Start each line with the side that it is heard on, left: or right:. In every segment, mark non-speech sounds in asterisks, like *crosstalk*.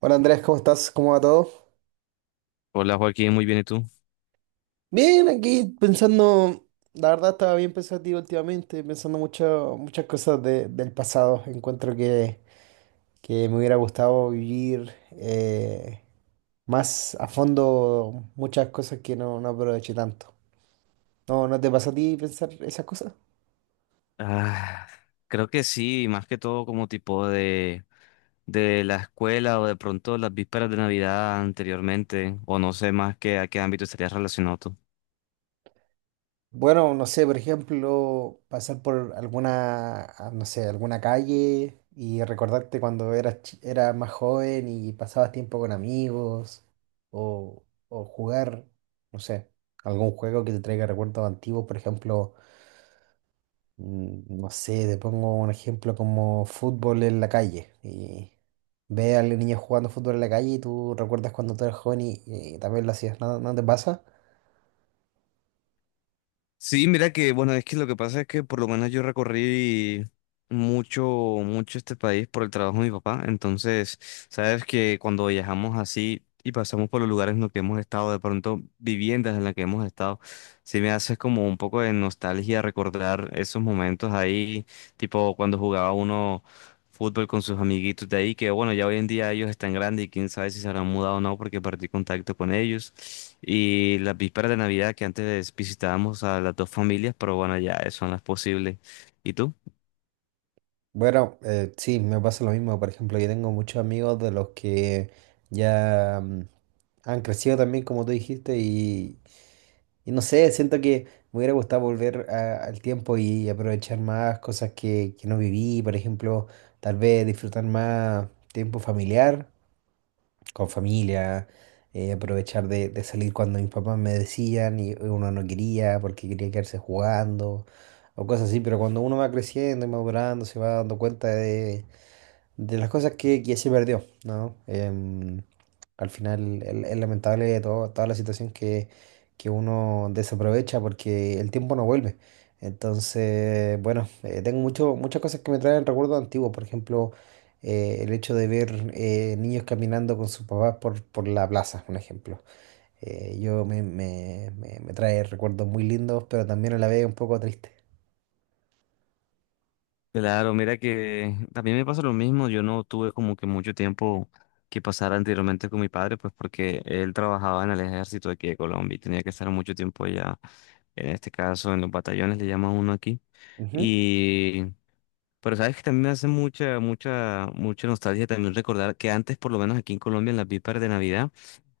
right: Hola Andrés, ¿cómo estás? ¿Cómo va todo?
left: Hola Joaquín, muy bien, ¿y tú?
right: Bien, aquí pensando, la verdad estaba bien pensativo últimamente, pensando mucho, muchas cosas del pasado. Encuentro que me hubiera gustado vivir más a fondo muchas cosas que no aproveché tanto. ¿No te pasa a ti pensar esas cosas?
left: Ah, creo que sí, más que todo como tipo de la escuela o de pronto las vísperas de Navidad anteriormente, o no sé más que a qué ámbito estarías relacionado tú.
right: Bueno, no sé, por ejemplo, pasar por alguna, no sé, alguna calle y recordarte cuando eras más joven y pasabas tiempo con amigos o, o jugar, no sé, algún juego que te traiga recuerdos antiguos, por ejemplo, no sé, te pongo un ejemplo como fútbol en la calle y ve a los niños jugando fútbol en la calle y tú recuerdas cuando tú eras joven y también lo hacías, ¿no te pasa?
left: Sí, mira que, bueno, es que lo que pasa es que por lo menos yo recorrí mucho, mucho este país por el trabajo de mi papá. Entonces, sabes que cuando viajamos así y pasamos por los lugares en los que hemos estado, de pronto viviendas en las que hemos estado, sí me hace como un poco de nostalgia recordar esos momentos ahí, tipo cuando jugaba uno fútbol con sus amiguitos de ahí, que bueno, ya hoy en día ellos están grandes y quién sabe si se habrán mudado o no porque perdí contacto con ellos. Y las vísperas de Navidad que antes visitábamos a las dos familias, pero bueno, ya eso no es posible. ¿Y tú?
right: Bueno, sí, me pasa lo mismo. Por ejemplo, yo tengo muchos amigos de los que ya han crecido también, como tú dijiste, y no sé, siento que me hubiera gustado volver al tiempo y aprovechar más cosas que, no viví. Por ejemplo, tal vez disfrutar más tiempo familiar, con familia, aprovechar de salir cuando mis papás me decían y uno no quería porque quería quedarse jugando o cosas así, pero cuando uno va creciendo y madurando, se va dando cuenta de, las cosas que se perdió, ¿no? Al final es lamentable toda la situación que uno desaprovecha porque el tiempo no vuelve. Entonces, bueno, tengo muchas cosas que me traen recuerdos antiguos. Por ejemplo, el hecho de ver niños caminando con sus papás por la plaza, un ejemplo. Yo me trae recuerdos muy lindos, pero también a la vez un poco triste.
left: Claro, mira que también me pasa lo mismo, yo no tuve como que mucho tiempo que pasar anteriormente con mi padre, pues porque él trabajaba en el ejército aquí de Colombia y tenía que estar mucho tiempo allá, en este caso en los batallones le llaman uno aquí.
right: Ujú.
left: y Pero sabes que también me hace mucha, mucha, mucha nostalgia también recordar que antes, por lo menos aquí en Colombia, en las vísperas de Navidad,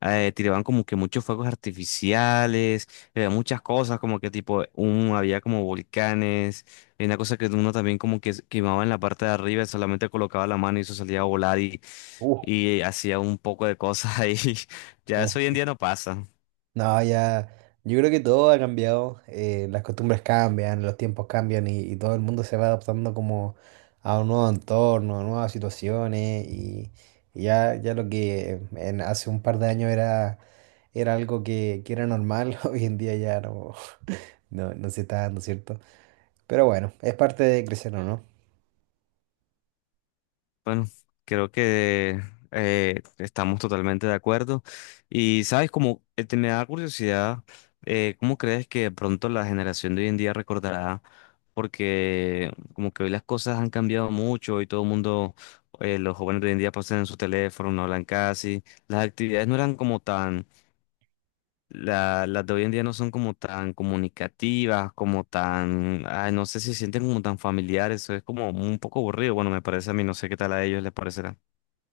left: tiraban como que muchos fuegos artificiales, muchas cosas, como que tipo, había como volcanes, y una cosa que uno también como que quemaba en la parte de arriba, solamente colocaba la mano y eso salía a volar
right: Uh,
left: y hacía un poco de cosas ahí. *laughs* Ya
right: no.
left: eso hoy en día no pasa.
right: No, ya, yo creo que todo ha cambiado, las costumbres cambian, los tiempos cambian y todo el mundo se va adaptando como a un nuevo entorno, a nuevas situaciones y ya, lo que hace un par de años era, algo que era normal, *laughs* hoy en día ya no se está dando, ¿cierto? Pero bueno, es parte de crecer, ¿o no?
left: Bueno, creo que estamos totalmente de acuerdo. Y sabes, como te me da curiosidad, ¿cómo crees que de pronto la generación de hoy en día recordará? Porque como que hoy las cosas han cambiado mucho y todo el mundo, los jóvenes de hoy en día pasan en su teléfono, no hablan casi. Las actividades no eran como tan, las de hoy en día no son como tan comunicativas, como tan, ay, no sé si se sienten como tan familiares. Eso es como un poco aburrido. Bueno, me parece a mí, no sé qué tal a ellos les parecerá.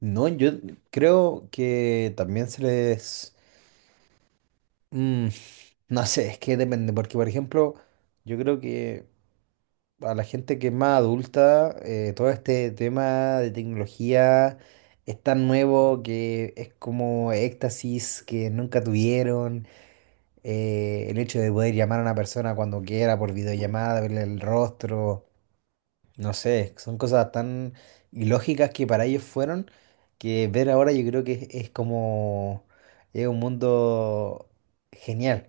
right: No, yo creo que también mm, no sé, es que depende, porque por ejemplo, yo creo que a la gente que es más adulta, todo este tema de tecnología es tan nuevo que es como éxtasis que nunca tuvieron. El hecho de poder llamar a una persona cuando quiera por videollamada, verle el rostro, no sé, son cosas tan ilógicas que para ellos fueron, que ver ahora yo creo que es, como, es un mundo genial.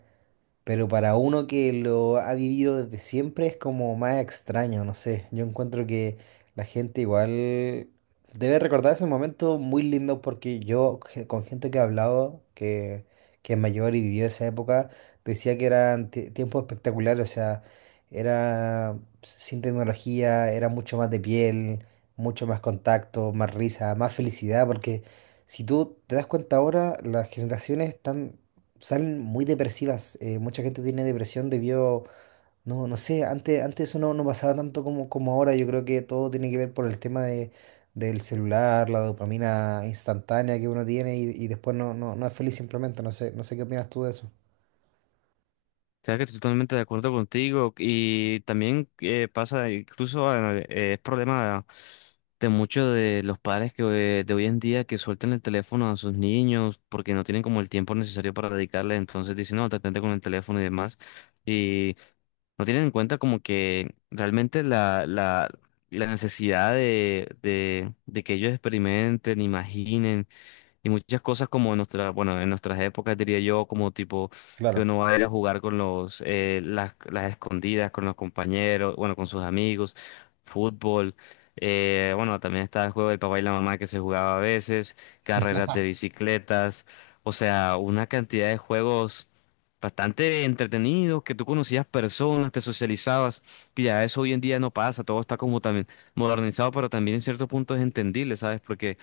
right: Pero para uno que lo ha vivido desde siempre es como más extraño, no sé. Yo encuentro que la gente igual debe recordar esos momentos muy lindos porque con gente que he hablado, que es mayor y vivió esa época, decía que eran tiempos espectaculares, o sea, era sin tecnología, era mucho más de piel, mucho más contacto, más risa, más felicidad, porque si tú te das cuenta ahora, las generaciones están salen muy depresivas. Mucha gente tiene depresión debido, no, no sé, antes eso no pasaba tanto como ahora. Yo creo que todo tiene que ver por el tema del celular, la dopamina instantánea que uno tiene y después no es feliz simplemente. No sé, no sé qué opinas tú de eso.
left: O sea que estoy totalmente de acuerdo contigo y también pasa, incluso es problema de muchos de los padres que de hoy en día que sueltan el teléfono a sus niños porque no tienen como el tiempo necesario para dedicarle, entonces dicen, no, te atente con el teléfono y demás. Y no tienen en cuenta como que realmente la necesidad de, de que ellos experimenten, imaginen y muchas cosas como en nuestra, bueno, en nuestras épocas diría yo, como tipo que
right: Claro.
left: uno va a ir a jugar con los, las escondidas, con los compañeros, bueno, con sus amigos, fútbol. Bueno, también estaba el juego del papá y la mamá que se jugaba a veces, carreras de bicicletas, o sea, una cantidad de juegos bastante entretenidos, que tú conocías personas, te socializabas, que ya eso hoy en día no pasa, todo está como también modernizado, pero también en cierto punto es entendible, ¿sabes? Porque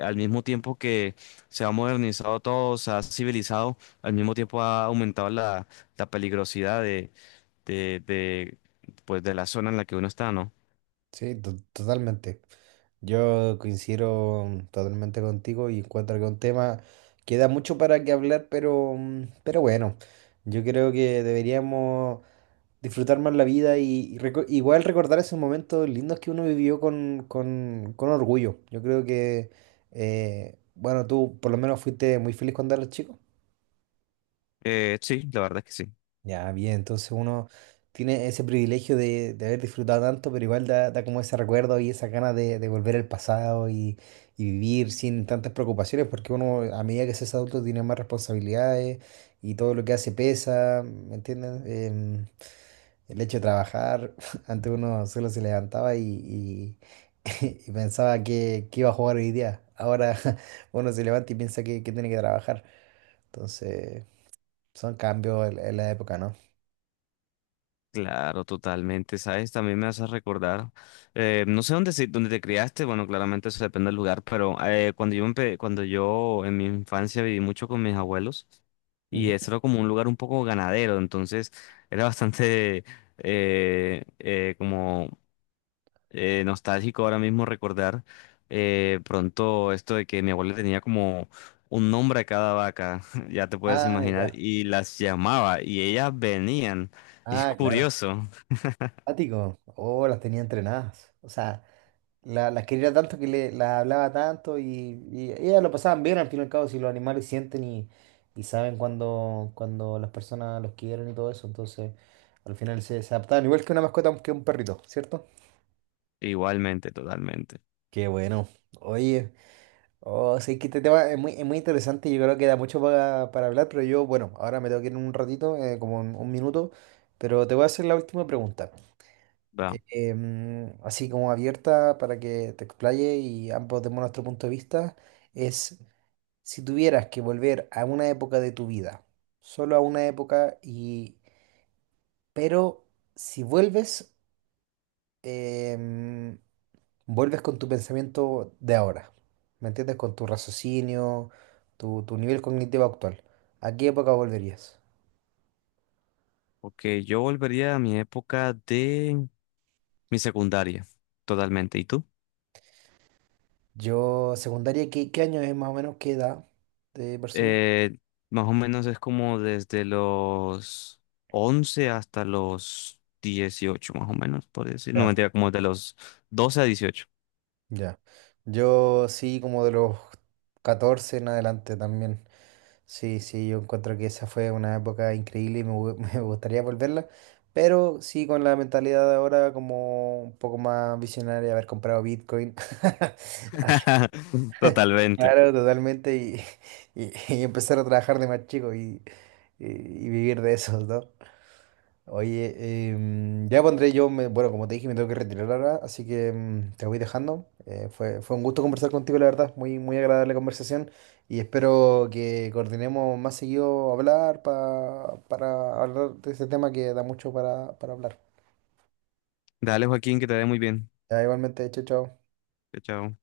left: al mismo tiempo que se ha modernizado todo, se ha civilizado, al mismo tiempo ha aumentado la peligrosidad de, de, pues de la zona en la que uno está, ¿no?
right: Sí, totalmente. Yo coincido totalmente contigo y encuentro que un tema queda mucho para que hablar, pero bueno, yo creo que deberíamos disfrutar más la vida y igual recordar esos momentos lindos que uno vivió con orgullo. Yo creo que, bueno, tú por lo menos fuiste muy feliz cuando eras chico.
left: Sí, la verdad es que sí.
right: Ya, bien, entonces uno tiene ese privilegio de, haber disfrutado tanto, pero igual da como ese recuerdo y esa ganas de volver al pasado y vivir sin tantas preocupaciones, porque uno a medida que se es adulto tiene más responsabilidades y todo lo que hace pesa, ¿me entiendes? El hecho de trabajar, *laughs* antes uno solo se levantaba *laughs* y pensaba que, iba a jugar hoy día. Ahora *laughs* uno se levanta y piensa que tiene que trabajar. Entonces, son cambios en la época, ¿no?
left: Claro, totalmente, ¿sabes? También me hace recordar, no sé dónde, dónde te criaste, bueno, claramente eso depende del lugar, pero cuando yo en mi infancia viví mucho con mis abuelos y
right: Ujú.
left: eso era como un lugar un poco ganadero, entonces era bastante como nostálgico ahora mismo recordar pronto esto de que mi abuela tenía como un nombre a cada vaca, *laughs* ya te puedes
right: Ah,
left: imaginar,
right: ya.
left: y las llamaba y ellas venían. Es
right: Ah, claro.
left: curioso.
right: Ático. Oh, las tenía entrenadas. O sea, las quería tanto que las hablaba tanto y ellas lo pasaban bien al fin y al cabo si los animales sienten y saben cuando las personas los quieren y todo eso, entonces al final se adaptaban igual que una mascota que un perrito, ¿cierto?
left: Igualmente, totalmente.
right: Qué bueno. Oye, oh, sí que este tema es muy interesante y yo creo que da mucho para hablar, pero yo, bueno, ahora me tengo que ir en un ratito, como en un minuto, pero te voy a hacer la última pregunta.
left: Va.
right: Así como abierta para que te explaye y ambos demos nuestro punto de vista, es si tuvieras que volver a una época de tu vida, solo a una época, pero si em, vuelves con tu pensamiento de ahora, ¿me entiendes? Con tu raciocinio, tu nivel cognitivo actual. ¿A qué época volverías?
left: Ok, yo volvería a mi época de mi secundaria, totalmente. ¿Y tú?
right: Yo, secundaria, ¿qué año es más o menos? ¿Qué edad de persona?
left: Eh, Más o menos es como desde los 11 hasta los 18 más o menos, por decir. No,
right: Ya.
left: mentira, como de los 12 a 18.
right: Ya. Yo sí, como de los 14 en adelante también. Sí, sí, yo encuentro que esa fue una época increíble y *laughs* me gustaría volverla. Pero sí, con la mentalidad de ahora como un poco más visionaria, haber comprado Bitcoin. *laughs*
left: *laughs* Totalmente.
right: Claro, totalmente. Y, *laughs* y empezar a trabajar de más chico y vivir de eso, ¿no? Oye, ya pondré yo, bueno, como te dije, me tengo que retirar ahora, así que te voy dejando. Fue un gusto conversar contigo, la verdad, muy, muy agradable conversación y espero que coordinemos más seguido hablar para hablar de este tema que da mucho para hablar.
left: Dale, Joaquín, que te vaya muy bien.
right: Ya, igualmente, chao, chao.
left: Chao, chao.